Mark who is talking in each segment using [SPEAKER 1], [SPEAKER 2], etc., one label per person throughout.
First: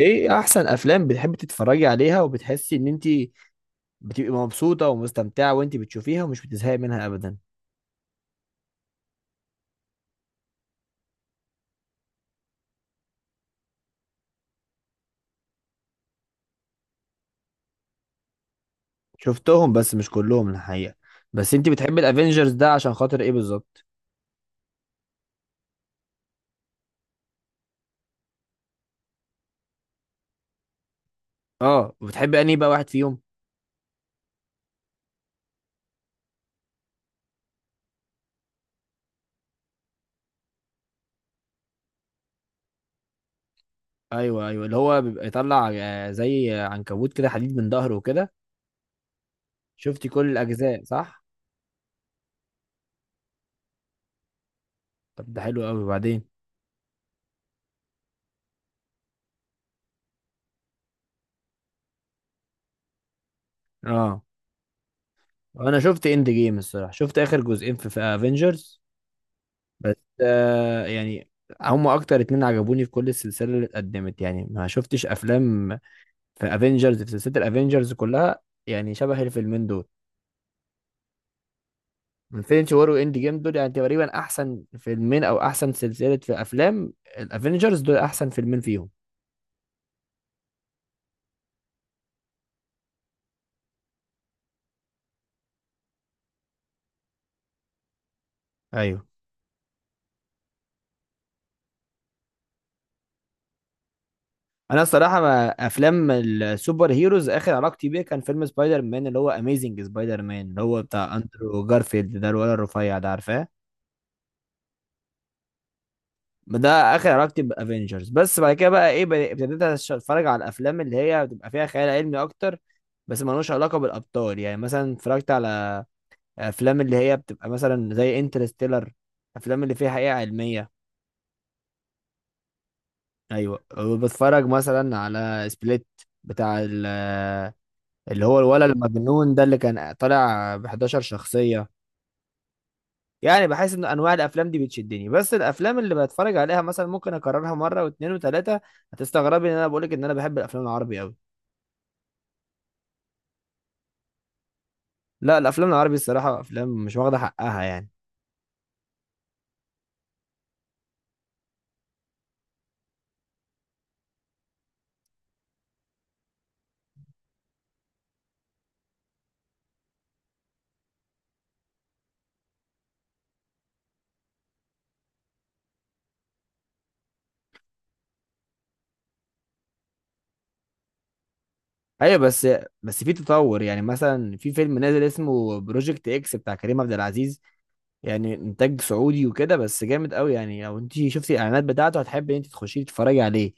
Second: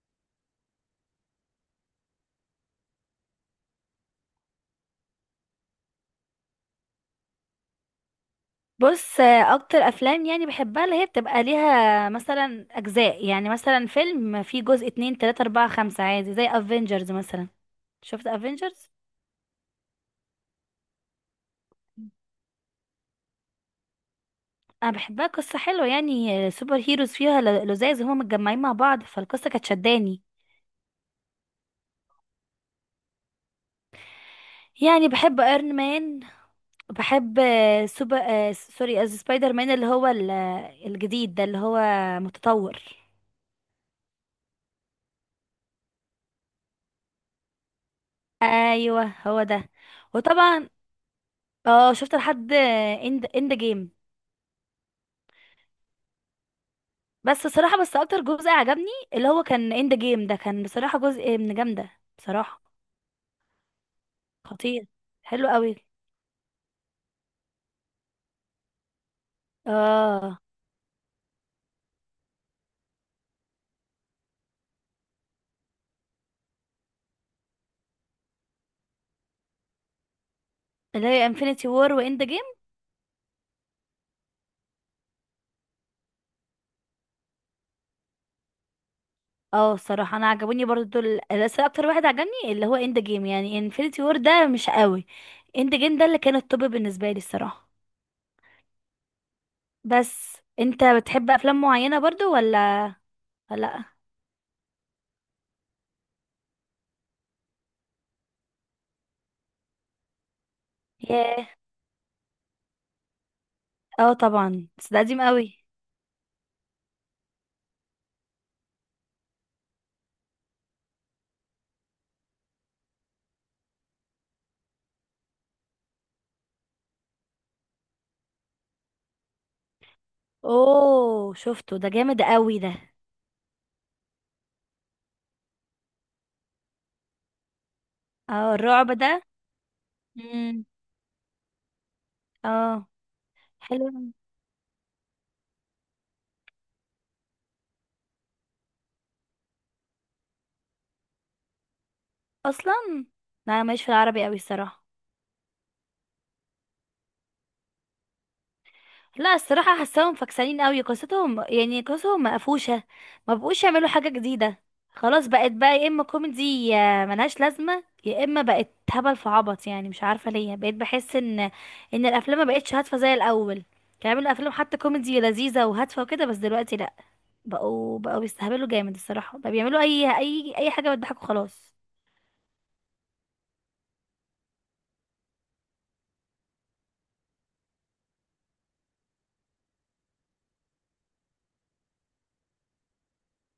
[SPEAKER 1] ايه احسن افلام بتحبي تتفرجي عليها وبتحسي ان انت بتبقي مبسوطه ومستمتعه وانت بتشوفيها ومش بتزهقي منها ابدا؟
[SPEAKER 2] بص، اكتر افلام يعني بحبها اللي هي بتبقى ليها مثلا اجزاء، يعني مثلا فيلم فيه جزء اتنين تلاتة اربعة خمسة عادي زي افنجرز مثلا. شفت افنجرز؟
[SPEAKER 1] شفتهم بس مش كلهم الحقيقه. بس انت بتحبي الافينجرز ده عشان خاطر ايه بالظبط؟
[SPEAKER 2] انا بحبها، قصة حلوة يعني. سوبر هيروز فيها لزاز، هما متجمعين مع بعض، فالقصة كانت شداني.
[SPEAKER 1] اه، وبتحبي انهي بقى واحد فيهم؟
[SPEAKER 2] يعني بحب ايرون مان. بحب آه، سوبر آه، سوري، سبايدر مان، اللي هو الجديد ده اللي هو متطور.
[SPEAKER 1] ايوه ايوه، اللي هو بيبقى يطلع زي عنكبوت كده حديد من ظهره وكده.
[SPEAKER 2] ايوه، هو ده.
[SPEAKER 1] شفتي كل
[SPEAKER 2] وطبعا.
[SPEAKER 1] الاجزاء صح؟
[SPEAKER 2] اه، شفت لحد اند جيم.
[SPEAKER 1] طب ده حلو قوي، وبعدين؟
[SPEAKER 2] بس صراحة، بس اكتر جزء عجبني اللي هو كان اند جيم، ده كان بصراحة جزء من جامدة، بصراحة.
[SPEAKER 1] اه،
[SPEAKER 2] خطير. حلو قوي.
[SPEAKER 1] انا شفت اند جيم الصراحه، شفت اخر جزئين في افنجرز بس.
[SPEAKER 2] اه.
[SPEAKER 1] يعني هم اكتر اتنين عجبوني في كل السلسله اللي اتقدمت، يعني ما شفتش افلام في افنجرز، في سلسله الافنجرز كلها، يعني شبه الفيلمين دول.
[SPEAKER 2] اللي هي انفينيتي وور واند جيم.
[SPEAKER 1] انفينيتي وور واند جيم، دول يعني تقريبا احسن فيلمين او احسن سلسله في افلام الافنجرز، دول احسن فيلمين فيهم.
[SPEAKER 2] اه، الصراحة انا عجبوني برضو دول، بس اكتر واحد عجبني اللي هو اند جيم. يعني انفينيتي وور ده مش قوي. اند جيم ده اللي كان التوب بالنسبة لي الصراحة.
[SPEAKER 1] ايوه.
[SPEAKER 2] بس انت بتحب افلام معينة برضو ولا؟ ولا لا.
[SPEAKER 1] انا الصراحه، ما افلام السوبر هيروز اخر علاقتي بيه كان فيلم سبايدر مان، اللي هو اميزنج سبايدر مان، اللي هو بتاع
[SPEAKER 2] ياه.
[SPEAKER 1] اندرو جارفيلد ده، الولد الرفيع ده، عارفاه؟
[SPEAKER 2] اه، طبعا، بس ده قديم قوي.
[SPEAKER 1] ده اخر علاقتي بافنجرز، بس بعد كده بقى ايه، ابتديت اتفرج على الافلام اللي هي بتبقى فيها خيال علمي اكتر، بس ملوش علاقه بالابطال. يعني مثلا اتفرجت على افلام اللي هي بتبقى مثلا زي انترستيلر، افلام اللي فيها حقيقه علميه.
[SPEAKER 2] اوه، شفته، ده جامد قوي ده.
[SPEAKER 1] ايوه، وبتفرج مثلا على سبليت، بتاع اللي هو
[SPEAKER 2] اه،
[SPEAKER 1] الولد
[SPEAKER 2] الرعب.
[SPEAKER 1] المجنون ده، اللي كان
[SPEAKER 2] ده.
[SPEAKER 1] طالع ب 11 شخصيه.
[SPEAKER 2] اه.
[SPEAKER 1] يعني بحس ان
[SPEAKER 2] حلو.
[SPEAKER 1] انواع الافلام دي بتشدني، بس الافلام اللي بتفرج عليها مثلا ممكن اكررها مره واثنين وثلاثه. هتستغربي ان انا بقولك ان انا بحب الافلام العربي قوي.
[SPEAKER 2] اصلا. انا ماليش في العربي قوي الصراحه.
[SPEAKER 1] لا، الافلام العربي الصراحه افلام مش واخده حقها يعني.
[SPEAKER 2] لا، الصراحه حاساهم فكسانين قوي، قصتهم يعني قصتهم مقفوشه. ما بقوش يعملوا حاجه جديده. خلاص، بقت بقى يا اما كوميدي يا ملهاش لازمه، يا اما بقت هبل في عبط. يعني مش عارفه ليه بقيت بحس ان الافلام ما بقتش هادفه زي الاول. كانوا بيعملوا افلام حتى كوميدي لذيذه وهادفه وكده، بس دلوقتي لا. بقوا بيستهبلوا جامد الصراحه، بقى بيعملوا اي حاجه بتضحكوا، خلاص.
[SPEAKER 1] ايوه بس، بس في تطور. يعني مثلا في فيلم نازل اسمه بروجكت اكس بتاع كريم عبد العزيز، يعني انتاج سعودي وكده، بس جامد قوي. يعني لو انت شفتي الاعلانات بتاعته هتحبي ان انت تخشي تتفرجي عليه.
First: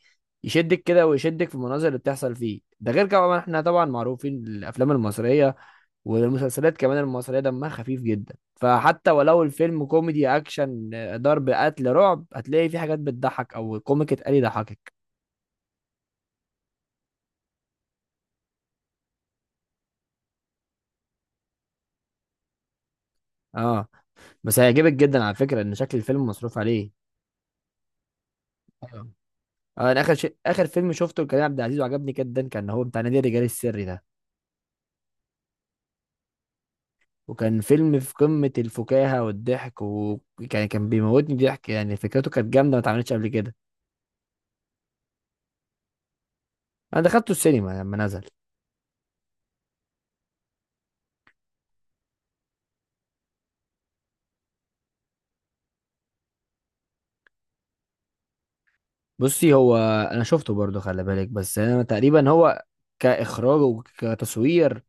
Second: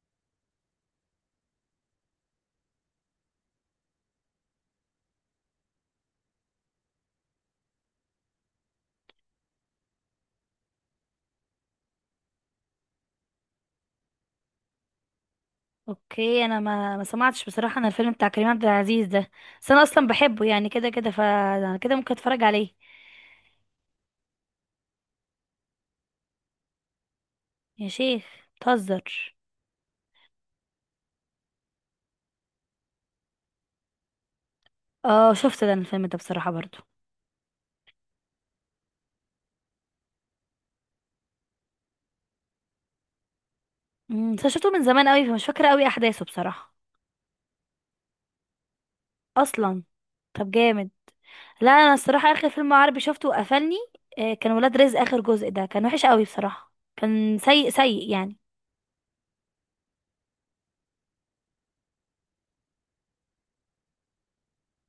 [SPEAKER 1] يشدك كده ويشدك في المناظر اللي بتحصل فيه، ده غير كمان احنا طبعا معروفين الافلام المصريه والمسلسلات كمان المصرية دمها خفيف جدا، فحتى ولو الفيلم كوميدي، أكشن، ضرب، قتل، رعب، هتلاقي فيه حاجات بتضحك أو كوميك اتقال يضحكك.
[SPEAKER 2] اوكي، انا ما سمعتش بصراحه عن الفيلم بتاع كريم عبد العزيز ده. بس انا اصلا بحبه، يعني كده كده فانا كده ممكن اتفرج عليه.
[SPEAKER 1] اه، بس هيعجبك جدا على فكرة، إن شكل الفيلم مصروف عليه.
[SPEAKER 2] يا شيخ.
[SPEAKER 1] اه.
[SPEAKER 2] بتهزر؟
[SPEAKER 1] أنا آخر شيء، آخر فيلم شفته لكريم عبد العزيز وعجبني جدا كان هو بتاع نادي الرجال السري ده.
[SPEAKER 2] اه، شفت ده الفيلم ده بصراحه برضو.
[SPEAKER 1] وكان فيلم في قمة الفكاهة والضحك، وكان بيموتني ضحك. يعني فكرته كانت جامدة، ما اتعملتش قبل كده.
[SPEAKER 2] بس أنا شفته من زمان قوي، فمش فاكره قوي احداثه بصراحه.
[SPEAKER 1] أنا دخلته السينما لما نزل.
[SPEAKER 2] اصلا. طب، جامد. لا، انا الصراحه اخر فيلم عربي شفته وقفلني. كان ولاد رزق، اخر جزء ده كان وحش قوي بصراحه، كان سيء سيء يعني.
[SPEAKER 1] بصي هو، انا شفته برضو، خلي بالك، بس انا تقريبا هو كاخراج وكتصوير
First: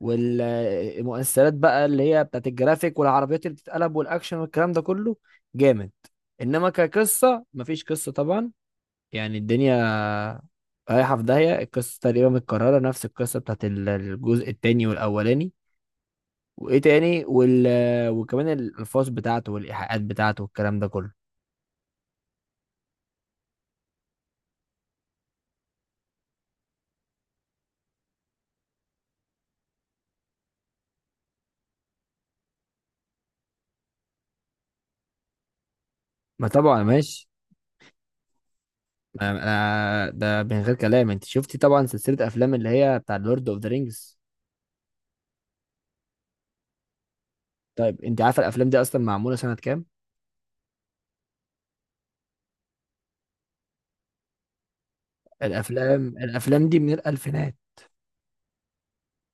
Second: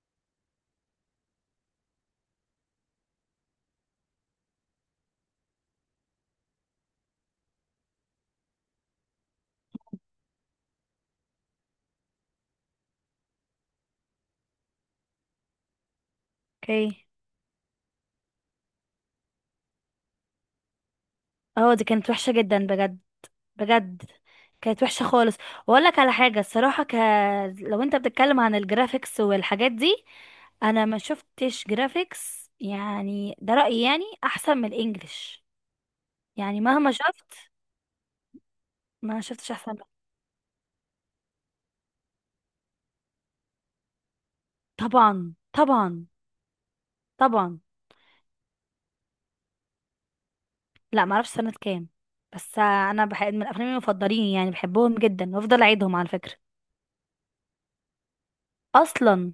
[SPEAKER 1] والمؤثرات بقى، اللي هي بتاعت الجرافيك والعربيات اللي بتتقلب والاكشن والكلام ده كله، جامد. انما كقصه، مفيش قصه طبعا. يعني الدنيا رايحه في داهيه، القصه تقريبا متكرره، نفس القصه بتاعت الجزء التاني والاولاني، وايه
[SPEAKER 2] اوكي.
[SPEAKER 1] تاني وكمان الالفاظ بتاعته والايحاءات بتاعته والكلام ده كله.
[SPEAKER 2] اه، دي كانت وحشة جدا بجد. بجد. كانت وحشة خالص. واقول لك على حاجة الصراحة لو انت بتتكلم عن الجرافيكس والحاجات دي، انا ما شفتش جرافيكس، يعني ده رأيي، يعني احسن من الانجليش.
[SPEAKER 1] ما
[SPEAKER 2] يعني
[SPEAKER 1] طبعا
[SPEAKER 2] مهما
[SPEAKER 1] ماشي.
[SPEAKER 2] شفت، ما شفتش احسن.
[SPEAKER 1] ده من غير كلام، انت شفتي طبعا سلسله افلام اللي هي بتاع لورد اوف ذا رينجز.
[SPEAKER 2] طبعا، طبعا. طبعا.
[SPEAKER 1] طيب انت عارفه الافلام دي اصلا معموله سنه كام؟
[SPEAKER 2] لا، ما اعرفش سنة كام. بس انا بحب من افلامي المفضلين، يعني بحبهم جدا وافضل اعيدهم
[SPEAKER 1] الافلام
[SPEAKER 2] على فكرة.
[SPEAKER 1] الافلام دي من الالفينات.
[SPEAKER 2] اصلا؟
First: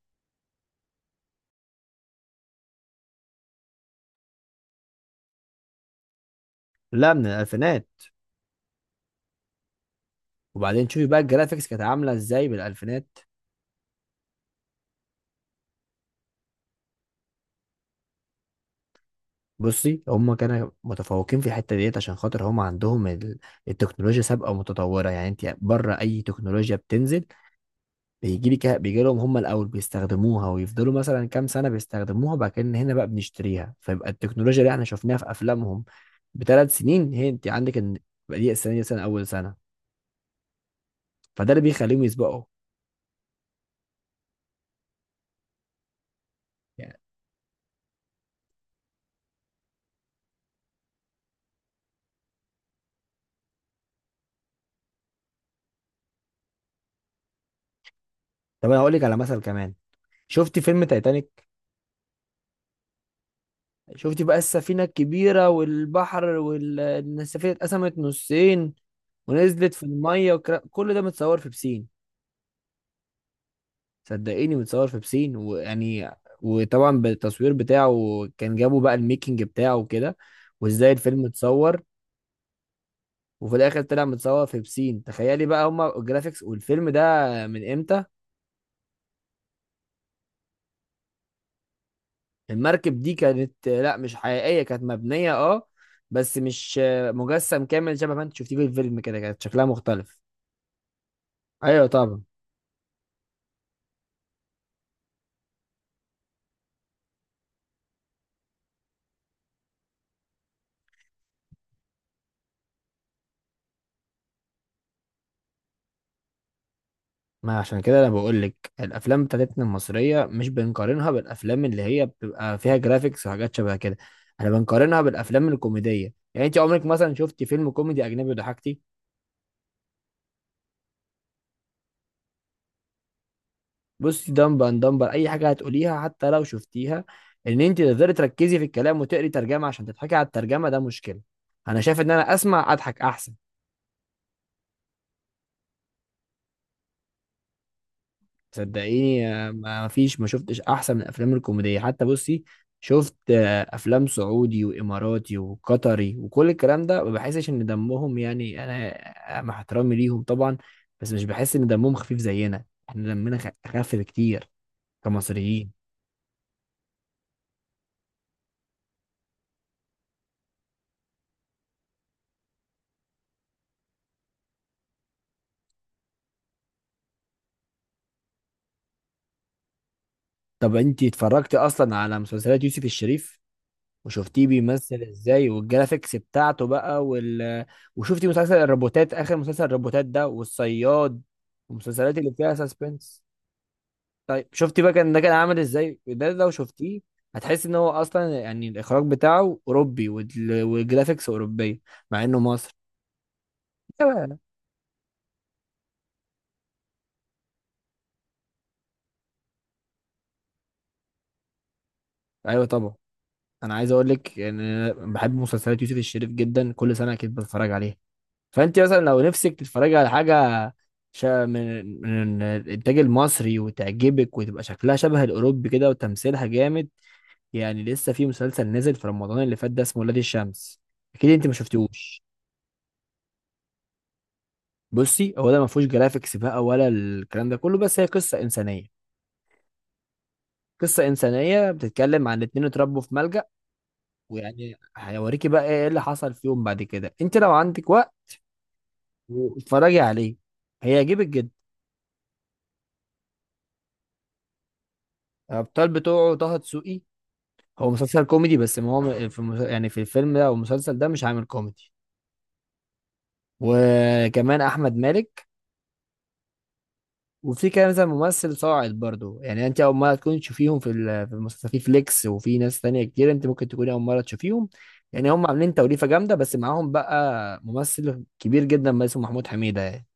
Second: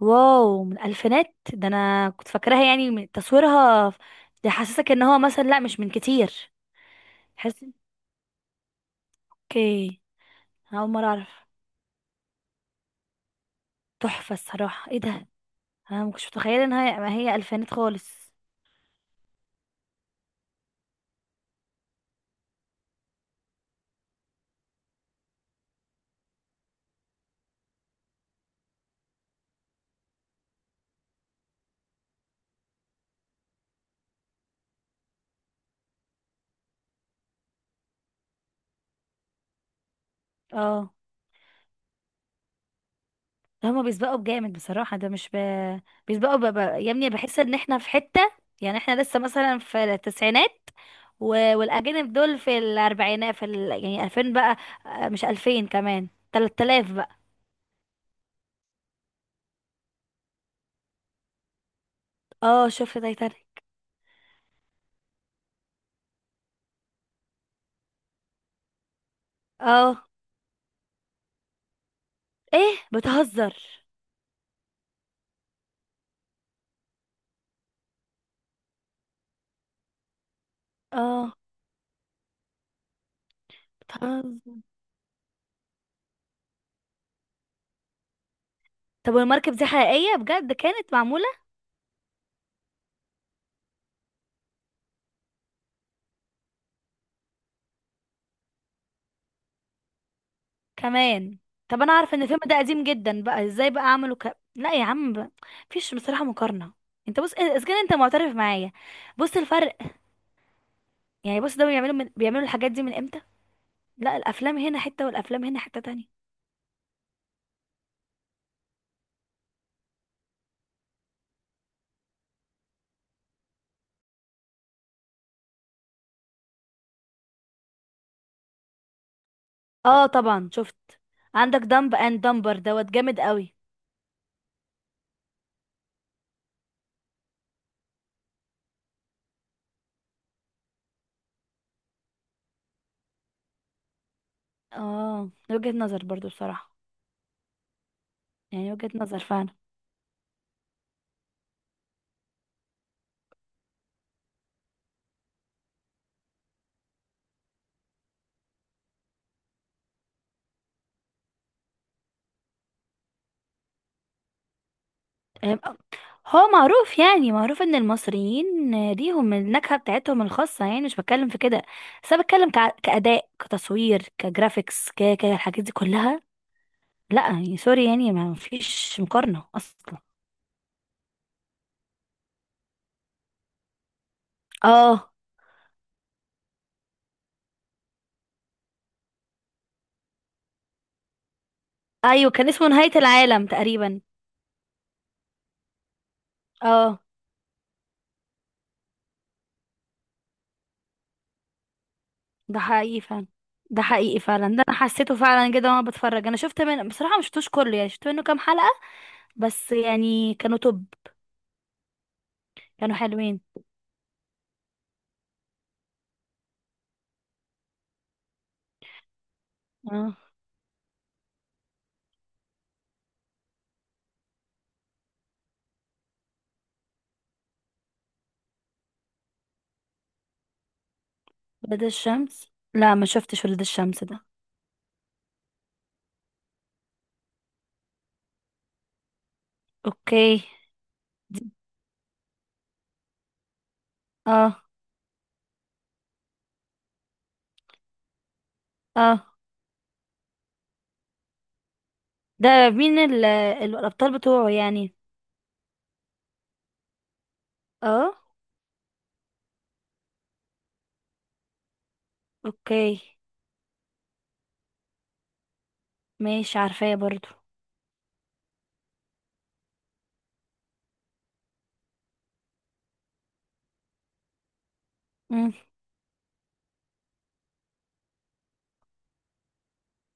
[SPEAKER 2] واو، من الفينات؟ ده انا كنت فاكراها يعني من تصويرها. ده حاسسك ان هو مثلا، لا، مش من كتير.
[SPEAKER 1] لا، من
[SPEAKER 2] حاسس.
[SPEAKER 1] الالفينات.
[SPEAKER 2] اوكي. أنا
[SPEAKER 1] وبعدين
[SPEAKER 2] اول
[SPEAKER 1] شوفي
[SPEAKER 2] مره
[SPEAKER 1] بقى
[SPEAKER 2] اعرف.
[SPEAKER 1] الجرافيكس كانت عامله ازاي بالالفينات.
[SPEAKER 2] تحفه الصراحه، ايه ده! انا ما كنتش متخيله ان هي ما هي الفينات خالص.
[SPEAKER 1] بصي، هم كانوا متفوقين في الحته ديت عشان خاطر هم عندهم التكنولوجيا سابقه ومتطوره. يعني انت بره اي تكنولوجيا بتنزل، بيجي لهم هم الاول، بيستخدموها ويفضلوا مثلا كام سنه بيستخدموها، بعد كده إن هنا بقى بنشتريها، فيبقى التكنولوجيا اللي احنا شفناها في افلامهم بثلاث سنين، هي انت عندك ان بقى دي السنه، دي سنه، اول سنه.
[SPEAKER 2] اه.
[SPEAKER 1] فده اللي بيخليهم يسبقوا
[SPEAKER 2] ده هما بيسبقوا بجامد بصراحه، ده مش بيسبقوا يا
[SPEAKER 1] يعني.
[SPEAKER 2] ابني، بحس ان احنا في حته. يعني احنا لسه مثلا في التسعينات، و... والاجانب دول في الاربعينات، يعني 2000 بقى. مش 2000 كمان، 3000 بقى.
[SPEAKER 1] طب انا هقول لك على مثل كمان. شفتي فيلم تايتانيك؟
[SPEAKER 2] اه، شفت تايتانيك.
[SPEAKER 1] شفتي بقى السفينه الكبيره والبحر، والسفينه اتقسمت نصين ونزلت في
[SPEAKER 2] اه.
[SPEAKER 1] الميه كل ده متصور في بسين.
[SPEAKER 2] ايه، بتهزر؟
[SPEAKER 1] صدقيني، متصور في بسين ويعني، وطبعا بالتصوير بتاعه كان جابوا بقى الميكنج بتاعه وكده، وازاي الفيلم
[SPEAKER 2] اه.
[SPEAKER 1] اتصور، وفي الاخر طلع
[SPEAKER 2] بتهزر؟
[SPEAKER 1] متصور في بسين. تخيلي بقى هما الجرافيكس والفيلم ده من امتى.
[SPEAKER 2] طب، والمركب دي حقيقية بجد كانت معمولة؟
[SPEAKER 1] المركب دي كانت، لا مش حقيقية، كانت مبنية اه، بس مش مجسم كامل شبه ما انت شفتيه في الفيلم، كده كانت شكلها مختلف.
[SPEAKER 2] كمان؟ طب،
[SPEAKER 1] ايوه
[SPEAKER 2] انا عارفة
[SPEAKER 1] طبعا.
[SPEAKER 2] ان الفيلم ده قديم جدا، بقى ازاي بقى اعمله؟ لا يا عم. مفيش بصراحة مقارنة. انت بص إيه، اذا كان انت معترف معايا. بص الفرق. يعني بص، ده بيعملوا بيعملوا الحاجات دي من امتى. لا، الافلام هنا حتة والافلام هنا حتة تانية.
[SPEAKER 1] ما عشان كده انا بقول لك الافلام بتاعتنا المصريه مش بنقارنها بالافلام اللي هي بتبقى فيها جرافيكس وحاجات شبه كده. احنا بنقارنها بالافلام الكوميديه. يعني انت عمرك مثلا شفتي فيلم كوميدي اجنبي ضحكتي؟
[SPEAKER 2] اه، طبعا شفت. عندك دمب اند دمبر، دوت جامد قوي.
[SPEAKER 1] بصي، دمبر اند دمبر اي حاجه هتقوليها، حتى لو شفتيها، ان انت تقدري تركزي في الكلام وتقري ترجمه عشان تضحكي على الترجمه، ده مشكله. انا شايف ان انا اسمع اضحك احسن.
[SPEAKER 2] اه، وجهة نظر برضو بصراحة. يعني وجهة نظر
[SPEAKER 1] صدقيني،
[SPEAKER 2] فعلا.
[SPEAKER 1] ما فيش، ما شفتش احسن من الافلام الكوميديه. حتى بصي، شفت افلام سعودي واماراتي وقطري وكل الكلام ده، ما بحسش ان دمهم، يعني انا مع احترامي ليهم طبعا، بس مش بحس ان دمهم خفيف زينا، احنا دمنا خف بكتير كمصريين.
[SPEAKER 2] هو معروف، يعني معروف ان المصريين ليهم النكهة بتاعتهم الخاصة، يعني مش بتكلم في كده. بس انا بتكلم كأداء كتصوير كجرافيكس الحاجات دي كلها. لا، يعني سوري، يعني ما فيش مقارنة اصلا.
[SPEAKER 1] طب انتي اتفرجتي اصلا على مسلسلات يوسف الشريف، وشفتيه بيمثل
[SPEAKER 2] اه.
[SPEAKER 1] ازاي والجرافيكس بتاعته بقى وشفتي مسلسل الروبوتات، اخر مسلسل الروبوتات ده، والصياد، والمسلسلات
[SPEAKER 2] ايوه،
[SPEAKER 1] اللي
[SPEAKER 2] كان
[SPEAKER 1] فيها
[SPEAKER 2] اسمه نهاية
[SPEAKER 1] سسبنس؟
[SPEAKER 2] العالم تقريبا.
[SPEAKER 1] طيب شفتي بقى، كان ده كان عامل ازاي ده لو شفتيه؟
[SPEAKER 2] اه.
[SPEAKER 1] هتحس ان هو اصلا يعني الاخراج بتاعه اوروبي والجرافيكس اوروبيه، مع انه
[SPEAKER 2] ده
[SPEAKER 1] مصر.
[SPEAKER 2] حقيقي فعلا. ده حقيقي
[SPEAKER 1] ايوه.
[SPEAKER 2] فعلا، ده انا حسيته فعلا كده وانا بتفرج. انا شفت منه بصراحة، ما شفتوش كله يعني، شفت منه كام حلقة. بس يعني كانوا توب.
[SPEAKER 1] ايوه طبعا.
[SPEAKER 2] كانوا حلوين.
[SPEAKER 1] انا عايز اقول لك ان انا بحب مسلسلات يوسف الشريف جدا، كل سنه اكيد بتفرج عليها. فانت مثلا لو نفسك تتفرجي على
[SPEAKER 2] اه.
[SPEAKER 1] حاجه شا من الانتاج المصري وتعجبك وتبقى شكلها شبه الاوروبي كده وتمثيلها جامد، يعني لسه في مسلسل نزل في رمضان اللي فات ده، اسمه ولاد الشمس، اكيد انت ما
[SPEAKER 2] ولاد
[SPEAKER 1] شفتيهوش.
[SPEAKER 2] الشمس؟ لا، ما شفتش ولاد الشمس ده.
[SPEAKER 1] بصي هو ده ما فيهوش جرافيكس بقى ولا الكلام ده كله، بس هي قصه انسانيه.
[SPEAKER 2] اوكي.
[SPEAKER 1] قصه انسانيه بتتكلم عن اتنين اتربوا في ملجأ،
[SPEAKER 2] اه.
[SPEAKER 1] ويعني هيوريكي بقى ايه اللي حصل فيهم بعد كده. انت لو عندك وقت
[SPEAKER 2] اه.
[SPEAKER 1] واتفرجي عليه، هيعجبك جدا.
[SPEAKER 2] ده مين الابطال بتوعه يعني؟
[SPEAKER 1] الابطال بتوعه طه دسوقي. هو
[SPEAKER 2] اه.
[SPEAKER 1] مسلسل كوميدي، بس ما هو في يعني في الفيلم ده او المسلسل ده مش عامل كوميدي.
[SPEAKER 2] اوكي،
[SPEAKER 1] وكمان احمد مالك.
[SPEAKER 2] ماشي، عارفاه برضو.
[SPEAKER 1] وفي كده مثلا ممثل صاعد برضو، يعني انت اول مره تكون تشوفيهم في في المسلسل، في فليكس وفي ناس تانية كتير انت ممكن تكوني اول مره تشوفيهم. يعني هم
[SPEAKER 2] مم.
[SPEAKER 1] عاملين توليفه جامده، بس معاهم بقى ممثل كبير جدا بس اسمه محمود حميده يعني.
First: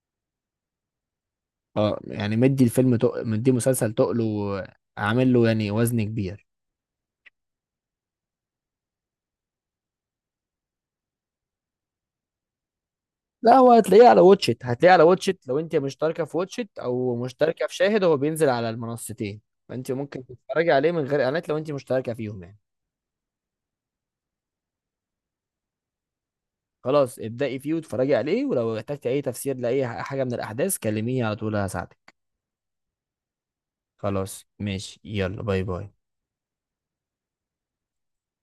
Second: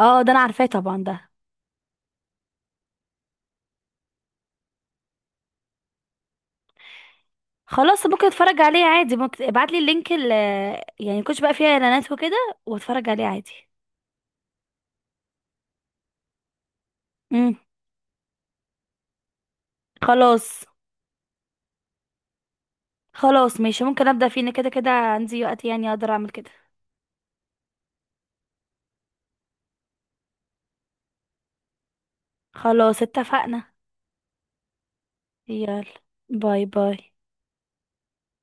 [SPEAKER 2] اه، ده انا عارفاه طبعا ده.
[SPEAKER 1] اه، يعني مدي الفيلم مدي مسلسل تقله وعامل له يعني وزن كبير.
[SPEAKER 2] خلاص، ممكن اتفرج عليه عادي، ممكن ابعت لي اللينك. يعني كنتش بقى فيها اعلانات وكده، واتفرج عليه عادي.
[SPEAKER 1] لا، هو هتلاقيه على واتشت، هتلاقيه على واتشت لو انت مشتركه في واتشت او
[SPEAKER 2] مم.
[SPEAKER 1] مشتركه في شاهد، هو بينزل على المنصتين. فانت ممكن
[SPEAKER 2] خلاص.
[SPEAKER 1] تتفرجي عليه من غير اعلانات لو انت مشتركه فيهم يعني.
[SPEAKER 2] خلاص ماشي، ممكن ابدا فيه، إن كده كده عندي وقت، يعني اقدر اعمل كده.
[SPEAKER 1] خلاص ابدأي فيه واتفرجي عليه، ولو احتجتي اي تفسير لاي حاجة من الاحداث كلميني على طول هساعدك.
[SPEAKER 2] خلاص، اتفقنا.
[SPEAKER 1] خلاص ماشي، يلا باي
[SPEAKER 2] يلا،
[SPEAKER 1] باي.
[SPEAKER 2] باي باي.